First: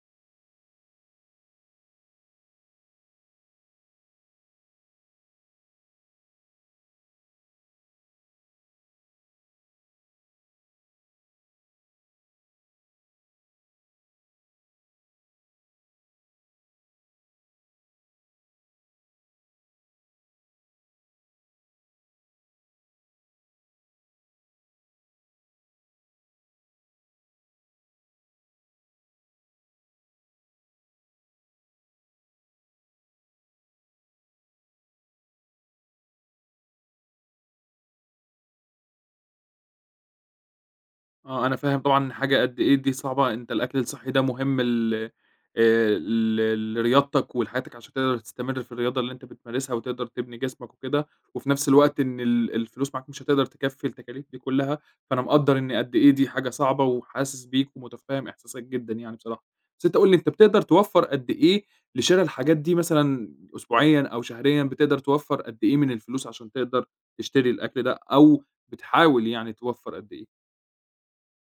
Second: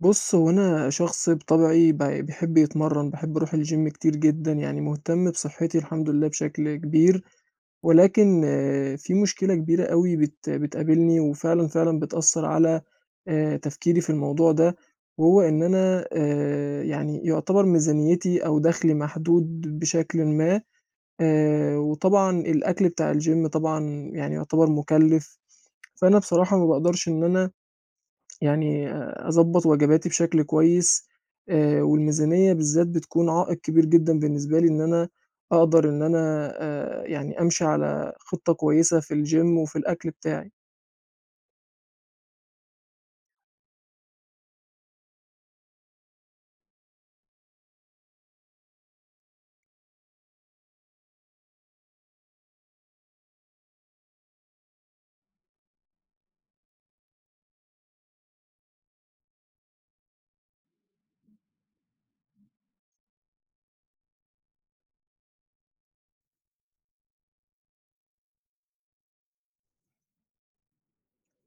بُص، هو أنا شخص بطبعي بيحب يتمرّن، باحب أروح الgym كتير جدًا، يعني مهتم بصحّتي الحمد لله بشكل كبير، ولكن في مشكلة كبيرة أوي بتقابلني وفعلًا، فعلًا بتأثّر على تفكيري في الموضوع ده. وهو إن أنا يعني يُعتبر ميزانيتي أو دخلي محدود بشكلٍ ما. وطبعًا الأكل بتاع الgym طبعًا يعني يُعتبر مُكلِّف. فأنا بصراحة ما باقدرش إن أنا يعني أضبّط وجباتي بشكل كويس. والميزانية بالذات بتكون عائق كبير جدًا بالنسبة لي إن أنا أقدر إن أنا يعني أمشي على خطة كويسة في الgym وفي الأكل بتاعي. آه، أنا فاهم طبعًا حاجة قد إيه دي صعبة، أنت الأكل الصحّي ده مهم ل ل لرياضتك ولحياتك عشان تقدر تستمر في الرياضة اللي أنت بتمارسها وتقدر تبني جسمك وكده، وفي نفس الوقت إن ال الفلوس معاك مش هتقدر تكفّي التكاليف دي كلّها، فأنا مقدّر إن قد إيه دي حاجة صعبة وحاسس بيك ومتفهّم إحساسك جدًا يعني بصراحة. بس أنت قُل لي أنت بتقدر توفّر قد إيه لشِرا الحاجات دي مثلًا أسبوعيًا أو شهريًا، بتقدر توفّر قد إيه من الفلوس عشان تقدر تشتري الأكل ده أو بتحاول يعني توفّر قد إيه؟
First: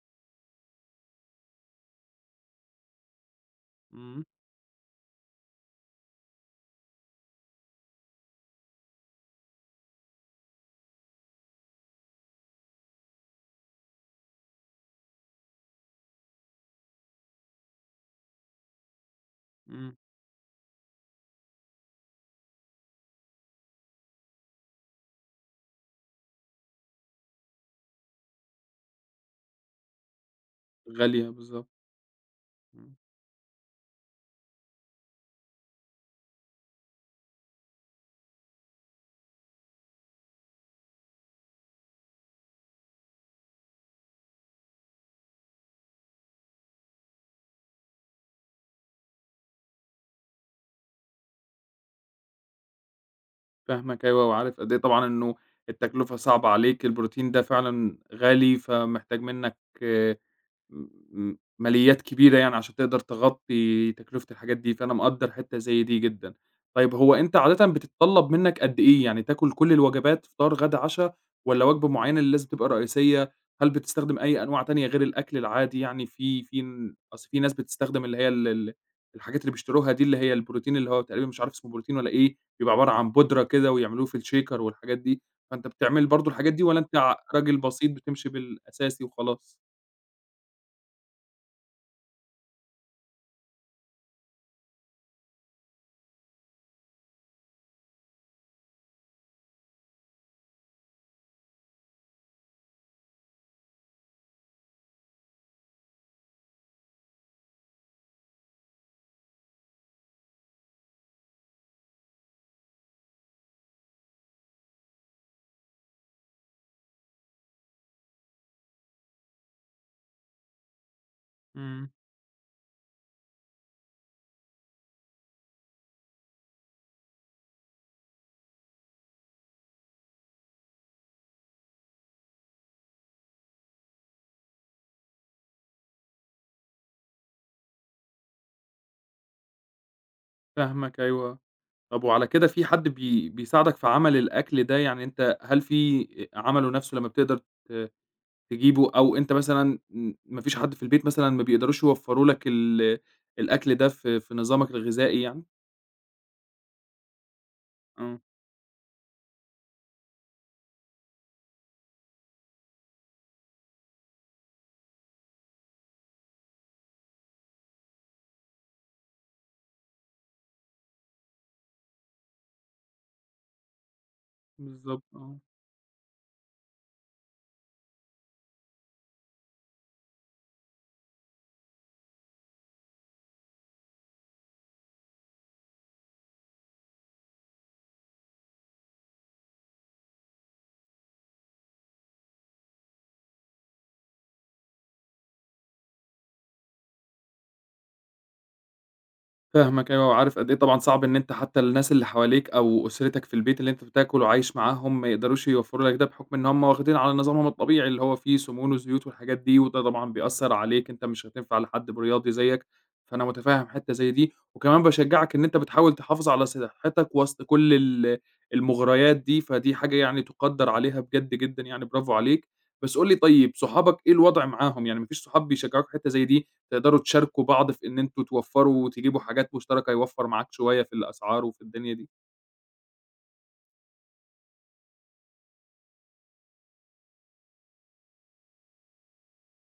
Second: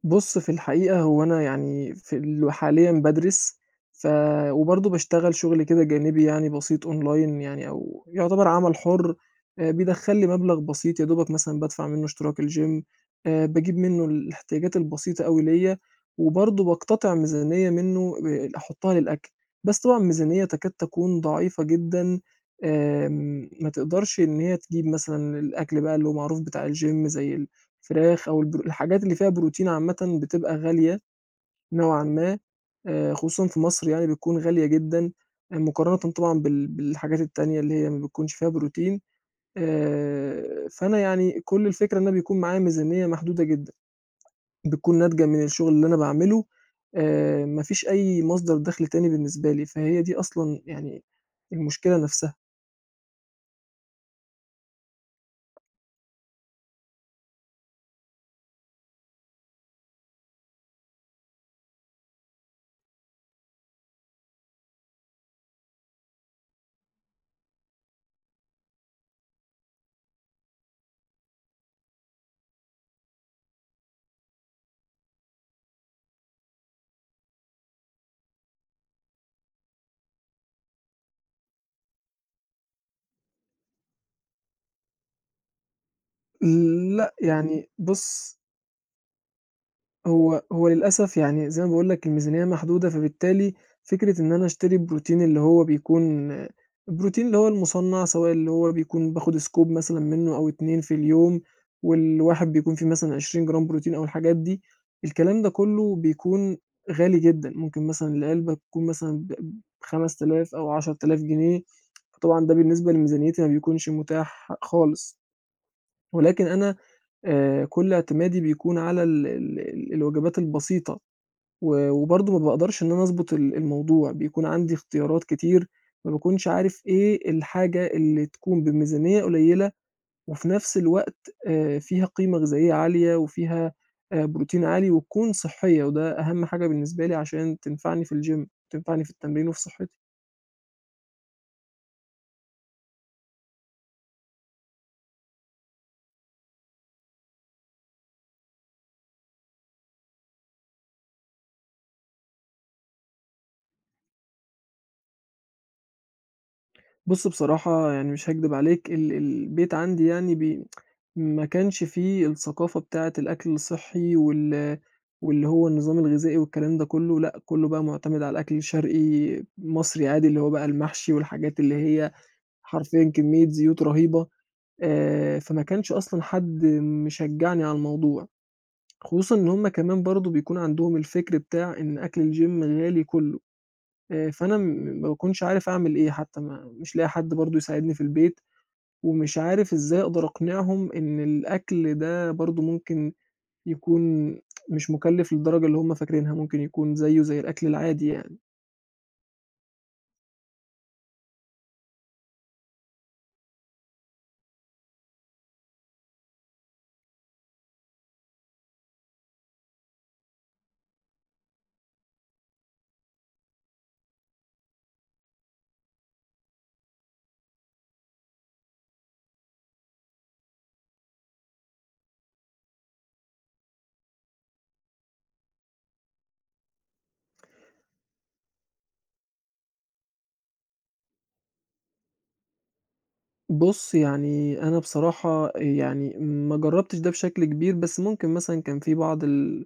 بُص، في الحقيقة هو أنا يعني في ال حاليًا بادرس، ف إمم. وبرضه باشتغل شُغل كده جانبي يعني بسيط أونلاين يعني أو يُعتبر عمل حُر. بيدخّل لي مبلغ بسيط يا دوبك مثلًا بادفع منّه اشتراك الgym، باجيب منّه الاحتياجات البسيطة أوي ليّا. وبرضه باقتطع ميزانية منّه أحُطّها للأكل، بس إمم. طبعًا ميزانية تكاد تكون ضعيفة جدًا. ما تقدرش إن هي تجيب مثلًا الأكل بقى اللي هو معروف بتاع الgym زي فراخ أو الحاجات اللي فيها بروتين عامةً بتبقى غالية غالية بالضبط. نوعًا ما. إمم. خصوصًا في مصر يعني بتكون غالية جدًا، مقارنةً طبعًا بالحاجات التانية اللي هي ما بتكونش فيها بروتين. فأنا يعني كل الفكرة إن أنا بيكون معايا ميزانية محدودة جدًا، بتكون ناتجة من الشغل اللي أنا باعمله. ما فيش أي مصدر دخل تاني بالنسبة لي، فهي دي أصلًا يعني المشكلة نفسها. فاهمك أيوه، وعارف قد إيه طبعًا إنه التكلفة صعبة عليك، البروتين ده فعلًا غالي، فمحتاج منك م م ماليات كبيرة يعني عشان تقدر تغطّي تكلفة الحاجات دي، فأنا مقدّر حتّة زي دي جدًا. طيب هو أنت عادةً بتتطلّب منّك قد إيه؟ يعني تاكل كل الوجبات فطار، غدا، عشا والّا وجبة معيّنة اللي لازم تبقى رئيسية؟ هل بتستخدم أي أنواع تانية غير الأكل العادي يعني في أصل في ناس بتستخدم اللي هي ال ال الحاجات اللي بيشتروها دي اللي هي البروتين اللي هو تقريبًا مش عارف اسمه بروتين والّا إيه، بيبقى عبارة عن بودرة كده ويعملوه في الشيكر والحاجات دي، فأنت بتعمل برضه الحاجات دي والّا أنت ع لأ، راجل يعني بسيط بتمشي بُص، بالأساسي وخلاص؟ هو للأسف يعني زي ما باقول لك الميزانية محدودة، فبالتالي فكرة إن أنا أشتري بروتين اللي هو بيكون البروتين اللي هو المُصنّع، سواء اللي هو بيكون باخد scoop مثلًا منّه أو 2 في اليوم، والواحد بيكون فيه مثلًا 20 جرام بروتين أو الحاجات دي، الكلام ده كلّه بيكون غالي جدًا. ممكن مثلًا العلبة تكون مثلًا ب5.000 أو 10.000 جنيه، فطبعًا ده بالنسبة لميزانيتي ما بيكونش متاح خالص. ولكن أنا كل اعتمادي بيكون على ال ال ال الوجبات البسيطة. إمم. وبرضه ما باقدرش إن أنا أضبط الموضوع، بيكون عندي اختيارات كتير. ما باكونش عارف إيه الحاجة اللي تكون بميزانية قليلة وفي نفس الوقت فيها قيمة غذائية عالية وفيها بروتين عالي وتكون صحية، وده أهم حاجة بالنسبة لي عشان تنفعني في الgym وتنفعني في التمرين وفي صحتي. فاهمك أيوه. طب وعلى كده في حد بيساعدك في عمل الأكل ده؟ يعني أنت هل في عمله نَفْسه لمّا بتقدر ت تجيبه أو أنت مثلًا ما فيش حد في البيت مثلًا ما بيقدروش يوفّروا لك ال الأكل ده في نظامك الغذائي يعني؟ بُص، بصراحة يعني آه. مش هاكدب عليك، البيت عندي يعني ما كانش في الثقافة بتاعة الأكل الصحّي واللي هو النظام الغذائي والكلام ده كلّه. لأ، كلّه بقى مُعتمد على الأكل الشرقي مصري عادي، اللي هو بقى المحشي والحاجات اللي هي حرفيًا كمية زيوت رهيبة. بالضبط، آه. فما كانش أصلًا حد مشجّعني على الموضوع، خصوصًا إن هُم كمان برضه بيكون عندهم الفكر بتاع إن أكل الgym غالي كلّه. فأنا ما باكونش عارف أعمل إيه حتّى ما مش لاقي حد برضه يساعدني في البيت. ومش عارف إزاي أقدر أقنعهم إن الأكل ده برضه ممكن يكون مش مُكلِّف للدرجة اللي هُم فاكرينها، ممكن يكون زيّه زي الأكل العادي يعني. فاهمك أيوه، وعارف قد إيه طبعًا صعب إن أنت حتى الناس اللي حواليك أو أسرتك في البيت اللي أنت بتاكل وعايش معاهم ما يقدروش يوفّروا لك ده، بحكم إن هم واخدين على نظامهم الطبيعي اللي هو فيه سموم وزيوت والحاجات دي، وده طبعًا بيأثّر عليك، أنت مش هتنفع لحد برياضي زيّك، فأنا متفهّم حتّة زي دي، وكمان باشجّعك إن أنت بتحاول تحافظ على صحّتك وسط كل ال المغريات دي، فدي حاجة يعني تُقدّر عليها بجد جدًا يعني برافو عليك، بس قُل لي طيب صحابك إيه الوضع معاهم، يعني ما فيش صحاب بيشجّعوك في حتّة زي دي؟ تقدروا تشاركوا بعض في إن أنتم توفّروا وتجيبوا حاجات مشتركة، يوفّر معاك شوية في الأسعار وفي الدنيا دي. بُص، يعني أنا بصراحة يعني ما جرّبتش ده بشكل كبير، بس ممكن مثلًا كان في بعض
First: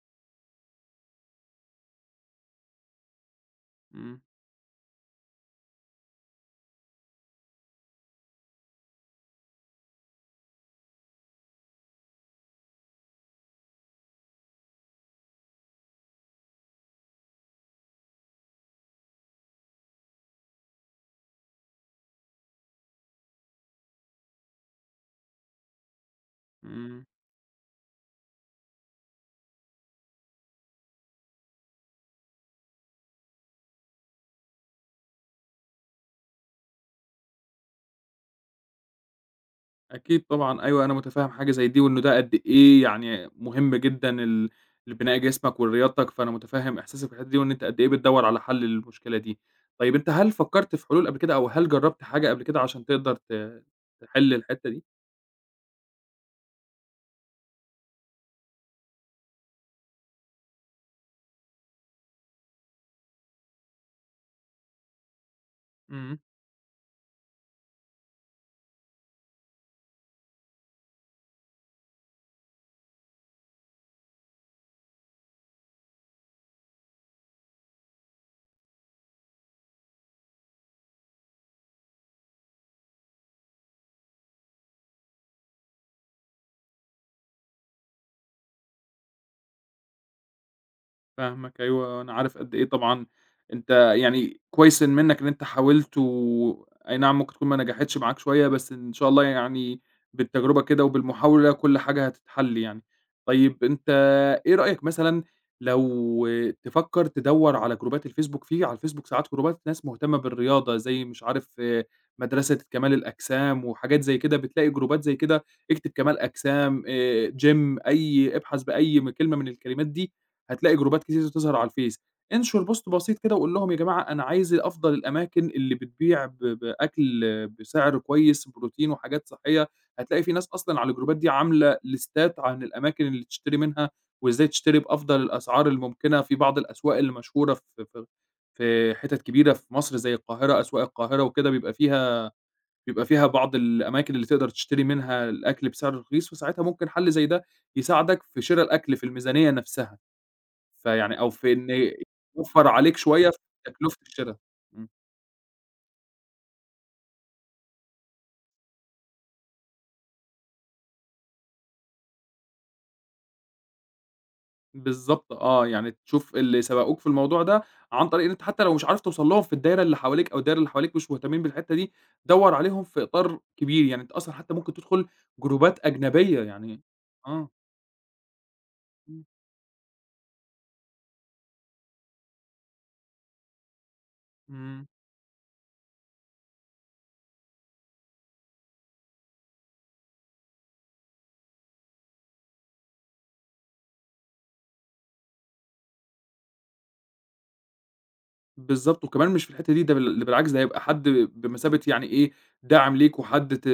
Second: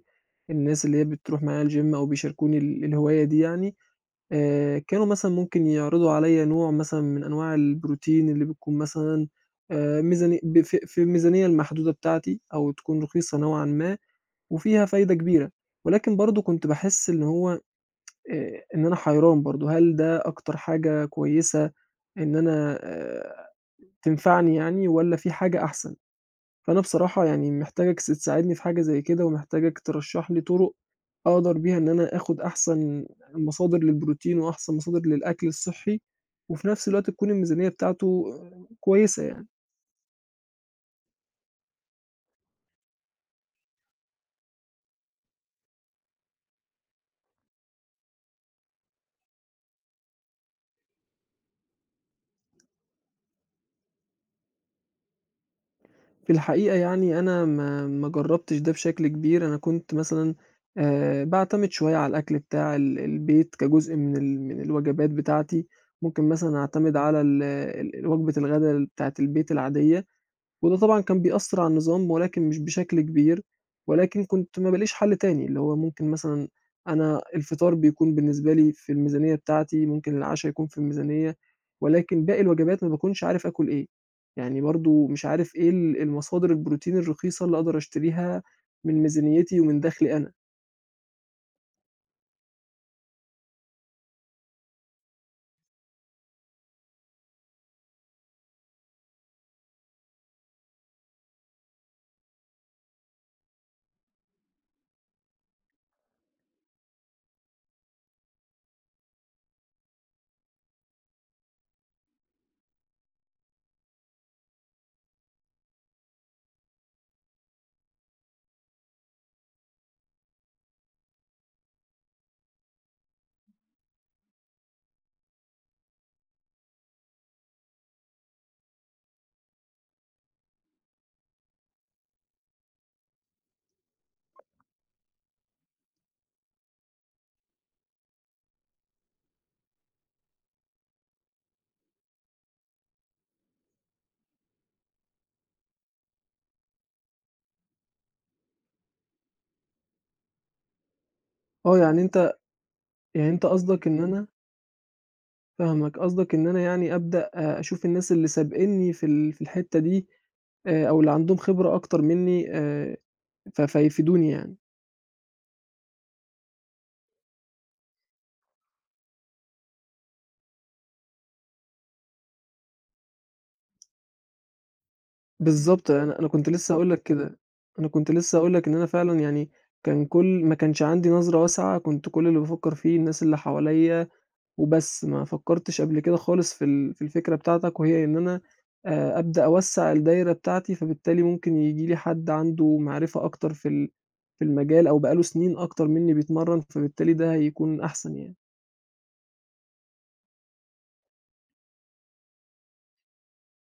الناس اللي هي بتروح معايا الgym أو بيشاركوني الهواية دي يعني. إمم. كانوا مثلًا ممكن يعرضوا عليّا نوع مثلًا من أنواع البروتين اللي بتكون مثلًا ميزاني ب في في الميزانية المحدودة بتاعتي أو تكون رخيصة نوعًا ما. وفيها فايدة كبيرة، ولكن برضه كنت باحس إن هو إن أنا حيران برضه. هل ده أكتر حاجة كويسة إن أنا تنفعني يعني والّا في حاجة أحسن؟ فأنا إمم. بصراحة يعني محتاجك تساعدني في حاجة زي كده، ومحتاجك ترشّح لي طُرق أقدر بيها إن أنا آخُد أحسن مصادر للبروتين وأحسن مصادر للأكل الصحّي، وفي نفس الوقت تكون الميزانية بتاعته كويسة يعني. أكيد طبعًا أيوه، أنا متفهّم حاجة زي دي، وإنه ده قد إيه يعني مهم جدًا ال لبناء جسمك ولرياضتك، فأنا متفهّم إحساسك في الحتّة دي، وإن أنت قد إيه بتدوّر على حل للمشكلة دي. طيب أنت هل فكّرت في حلول قبل كده أو هل جرّبت حاجة قبل كده عشان تقدر تحل الحتّة دي؟ في الحقيقة يعني أنا ما جرّبتش ده بشكل كبير. أنا كنت مثلًا باعتمد شوية على الأكل بتاع البيت كجزء من الوجبات بتاعتي. إمم. ممكن مثلًا أعتمد على ال ال وجبة الغدا بتاعة البيت العادية. وده طبعًا كان بيأثّر على النظام ولكن مش بشكل كبير. ولكن كنت ما بالاقيش حل تاني، اللي هو ممكن مثلًا أنا الفطار بيكون بالنسبة لي في الميزانية بتاعتي، ممكن العشا يكون في الميزانية، ولكن باقي الوجبات ما باكونش عارف آكل إيه. يعني برضه مش عارف إيه المصادر البروتين الرخيصة اللي أقدر أشتريها من ميزانيتي ومن دخلي أنا. فاهمك أيوه، أنا عارف قد إيه طبعًا أنت يعني كويس إن منّك إن أنت حاولت و أي نعم ممكن تكون ما نجحتش معاك شوية، بس إن شاء الله يعني بالتجربة كده وبالمحاولة كل حاجة هتتحل يعني. طيب أنت إيه رأيك مثلًا لو تفكّر تدوّر على جروبات الفيسبوك، في على الفيسبوك ساعات جروبات ناس مهتمة بالرياضة زي مش عارف آه، مدرسة كمال الأجسام وحاجات زي كده، بتلاقي جروبات زي كده، اكتب كمال أجسام، gym أي ابحث بأي كلمة من الكلمات دي هتلاقي جروبات كتير بتظهر على الفيس، انشر بوست بسيط كده وقُل لهم يا جماعة أنا عايز أفضل الأماكن اللي بتبيع بأكل بسعر كويس، بروتين وحاجات صحية، هتلاقي في ناس أصلًا على الجروبات دي عاملة ليستات عن الأماكن اللي تشتري منها، وإزاي تشتري بأفضل الأسعار الممكنة في بعض الأسواق اللي مشهورة في في حتت كبيرة في مصر زي القاهرة، أسواق القاهرة وكده بيبقى فيها بعض الأماكن اللي تقدر تشتري منها الأكل بسعر رخيص، وساعتها ممكن حل زي ده يساعدك في شرا الأكل في الميزانية نفسها. فيعني أو في آه، إن يعني أنت يوفّر عليك يعني شوية في أنت قصدك تكلفة إن أنا الشِرا. إمم. فاهمك. قصدك إن أنا يعني أبدأ، أشوف الناس اللي سابقينّي في الحتّة دي، أو اللي عندهم خبرة أكتر منّي، فيفيدوني يعني. بالضبط آه. يعني تشوف اللي سبقوك في الموضوع ده عن طريق إن أنت حتّى لو مش عارف توصل لهم في الدايرة اللي حواليك أو الدايرة اللي حواليك مش مهتمين بالحتّة دي، دَوّر عليهم في إطار كبير. يعني أنت أصلًا حتّى ممكن تدخُل جروبات بالضبط، أنا أجنبية كنت لسه يعني هاقول لك كده. آه. أنا كنت لسه هاقول لك إن أنا فعلًا إمم. يعني كان كل ما كانش عندي نظرة واسعة، كنت كل اللي بافكّر فيه الناس اللي حواليّا إمم. وبس. ما فكّرتش قبل كده خالص في الفكرة بتاعتك، وهي إن أنا أبدأ أوسّع الدايرة بتاعتي، فبالتالي ممكن ييجي لي حد عنده معرفة أكتر في المجال أو بقى له سنين أكتر منّي بيتمرّن، فبالتالي ده هيكون أحسن يعني. بالضبط، وكمان مش في الحتّة دي، ده ده بالعكس ده هيبقى حد بمثابة يعني إيه، داعم ليك وحد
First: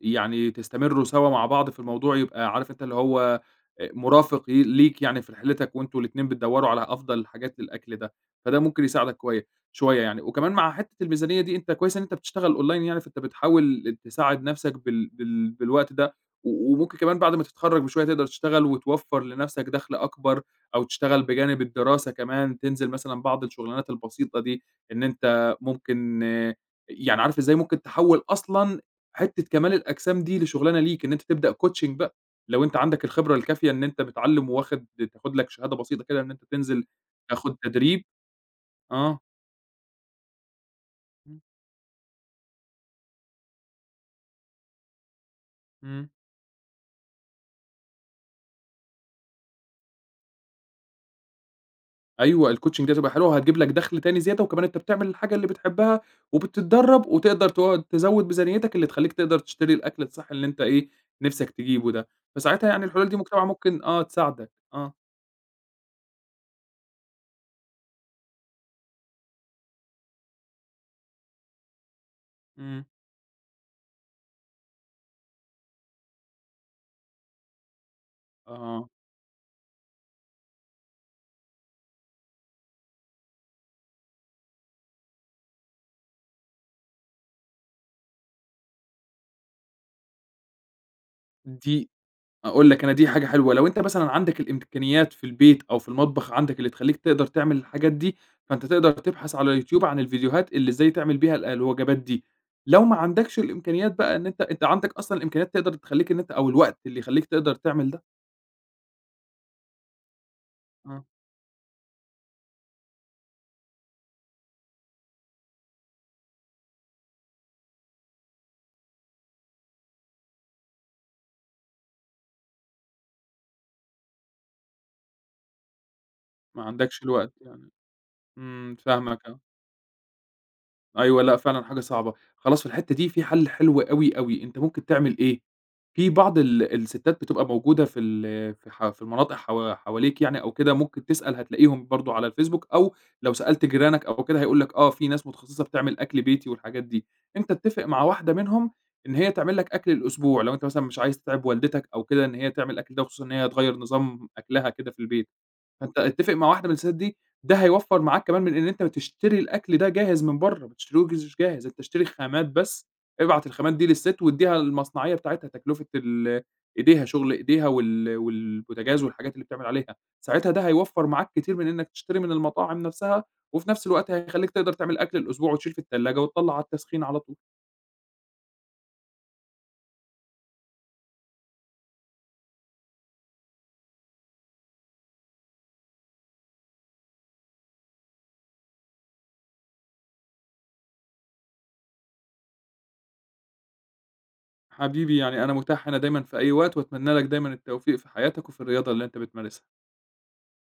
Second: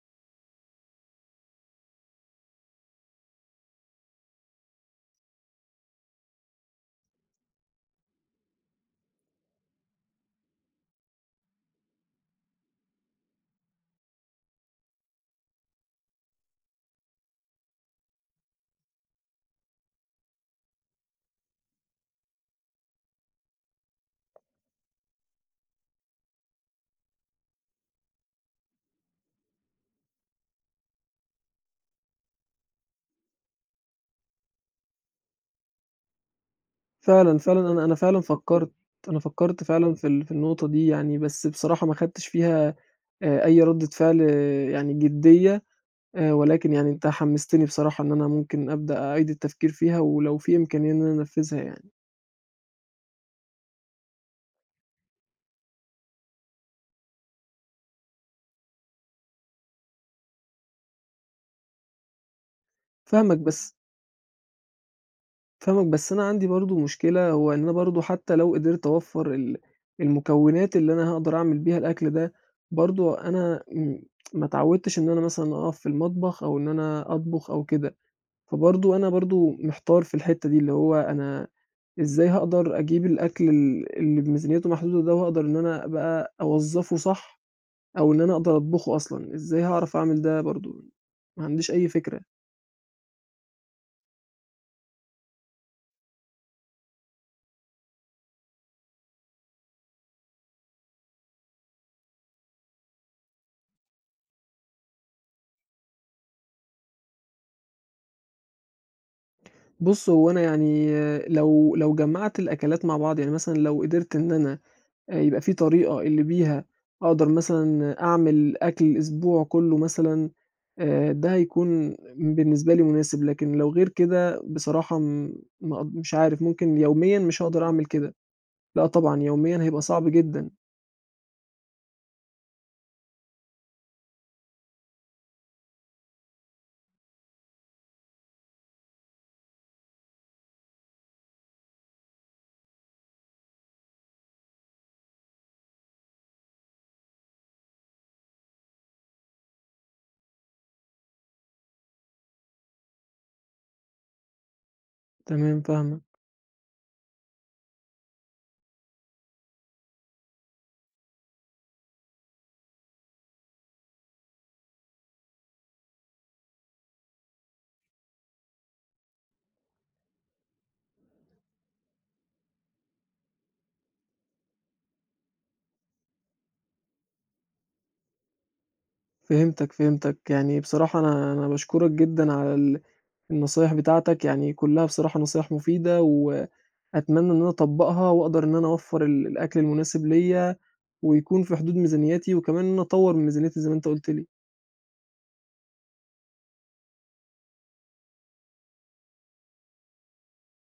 يعني تستمروا سوا مع بعض في الموضوع، يبقى عارف أنت اللي هو مرافق ليك يعني في رحلتك وأنتم الاتنين بتدوّروا على أفضل حاجات للأكل ده، فده ممكن يساعدك شوية يعني. وكمان مع حتّة الميزانية دي، أنت كويس إن أنت بتشتغل online يعني، فأنت بتحاول تساعد نَفْسك بالوقت ده، وممكن كمان بعد ما تتخرّج بشوية تقدر تشتغل وتوفّر لنَفْسك دَخْل أكبر أو تشتغل بجانب الدراسة كمان، تنزل مثلًا بعض الشغلانات البسيطة دي، إن أنت ممكن آه، يعني عارف إزاي ممكن تحوّل أصلًا حتّة كمال الأجسام دي لشغلانة ليك، إن أنت تبدأ coaching بقى، لو أنت عندك الخبرة الكافية إن أنت بتعلّم وواخد تاخد لك شهادة بسيطة كده إن أنت تنزل فعلًا، تاخد فعلًا أنا تدريب. فعلًا فكّرت. آه. أنا فكّرت فعلًا في النقطة دي يعني، إمم. بس بصراحة ما خدتش فيها أي ردة فعل، يعني جدية. إمم. ولكن يعني أنت حمّستني بصراحة إن أنا ممكن أبدأ أعيد التفكير فيها، ولو في إمكانية إن أنا أنفّذها يعني. أيوه، الcoaching دي هتبقى حلوة وهتجيب لك دخل تاني زيادة، وكمان أنت بتعمل الحاجة اللي بتحبها وبتتدرّب وتقدر تقعد تزوّد ميزانيتك اللي تخلّيك تقدر تشتري الأكل الصحّي اللي أنت إيه، نِفْسك تجيبه ده، فساعتها يعني الحلول دي فاهمك مجتمع بس، ممكن آه تساعدك، آه. فاهمك بس أنا عندي برضه مشكلة، هو إن أنا برضه حتى لو قدرت أوفّر المكونات اللي أنا هاقدر أعمل بيها الأكل ده، إمم. برضه أنا ما اتعوّدتش إن أنا مثلًا أقف في المطبخ أو إن أنا أطبخ أو كده. آه. فبرضه أنا برضه محتار في الحتّة دي، اللي هو أنا إزاي هاقدر أجيب الأكل اللي ميزانيته محدودة ده وهاقدر إن أنا أبقى أوظّفه صح، أو إن أنا أقدر أطبخه أصلًا. إزاي هاعرف أعمل ده برضه؟ ما عنديش أي دي فكرة. أقول لك أنا دي حاجة حلوة، لو أنت مثلًا عندك الإمكانيات في البيت أو في المطبخ عندك اللي تخلّيك تقدر تعمل الحاجات دي، فأنت تقدر تبحث على اليوتيوب عن الفيديوهات اللي إزاي تعمل بيها ال الوجبات دي، لو ما عندكش الإمكانيات بقى إن أنت أنت عندك أصلًا الإمكانيات تقدر تخلّيك إن أنت أو الوقت اللي يخلّيك تقدر تعمل ده، بُص، هو أنا يعني آه، لو جمّعت الأكلات مع بعض، يعني مثلًا لو قدرت إن أنا يبقى في طريقة اللي بيها أقدر مثلًا أعمل أكل الأسبوع كُلّه مثلًا. ده هيكون بالنسبة لي مناسب، لكن لو غير كده بصراحة م ما أق مش عارف، ما ممكن عندكش يوميًا الوقت مش هاقدر يعني، أعمل كده. إمم، لأ طبعًا، فاهمك، آه. يوميًا هيبقى صعب جدًا. أيوه، لأ فعلًا حاجة صعبة. خلاص في الحتّة دي في حَل حلو أوي، أوي، أنت ممكن تعمل إيه، في بعض ال الستات بتبقى موجودة في ال في ح في المناطق حواليك يعني أو كده، ممكن تسأل هتلاقيهم برضه على الفيسبوك أو لو سألت جيرانك أو كده هيقولوا لك آه، في ناس متخصصة بتعمل أكل بيتي والحاجات دي. أنت اتّفق مع واحدة منهم إن هي تعمل لك أكل الأسبوع، لو أنت مثلًا مش عايز تتعب والدتك أو كده إن هي تعمل الأكل ده، وخصوصًا إن هي هتغيّر نظام أكلها كده في البيت. تمام، فأنت فاهمك. اتفق مع واحدة من الستات دي، ده هيوفّر معاك كمان من إن أنت بتشتري الأكل ده جاهز من برّه، ما بتشتريهوش جاهز، أنت اشتري خامات بس، ابعت الخامات دي للست وادّيها المصنعية بتاعتها، تكلفة ال إيديها، شغل إيديها والبوتاجاز والحاجات اللي بتعمل عليها، ساعتها ده هيوفّر معاك كتير من إنك تشتري من المطاعم نفسها، وفي نفس الوقت هيخلّيك تقدر تعمل أكل الأسبوع وتشيل في التلاجة وتطلّع على التسخين على طول. فهمتك، فهمتك. يعني بصراحة أنا باشكرك جدًا على النصايح بتاعتك، يعني كلّها بصراحة نصايح مفيدة، وأتمنى إن أنا أطبّقها وأقدر إن أنا أوفّر الأكل المناسب ليّا، ويكون في حدود ميزانيتي، وكمان إن أنا أطوّر من ميزانيتي زي ما أنت قُلت لي. حبيبي يعني أنا متاح هنا دايمًا في أي وقت، وأتمنى لك دايمًا التوفيق في حياتك وفي الرياضة اللي أنت بتمارسها.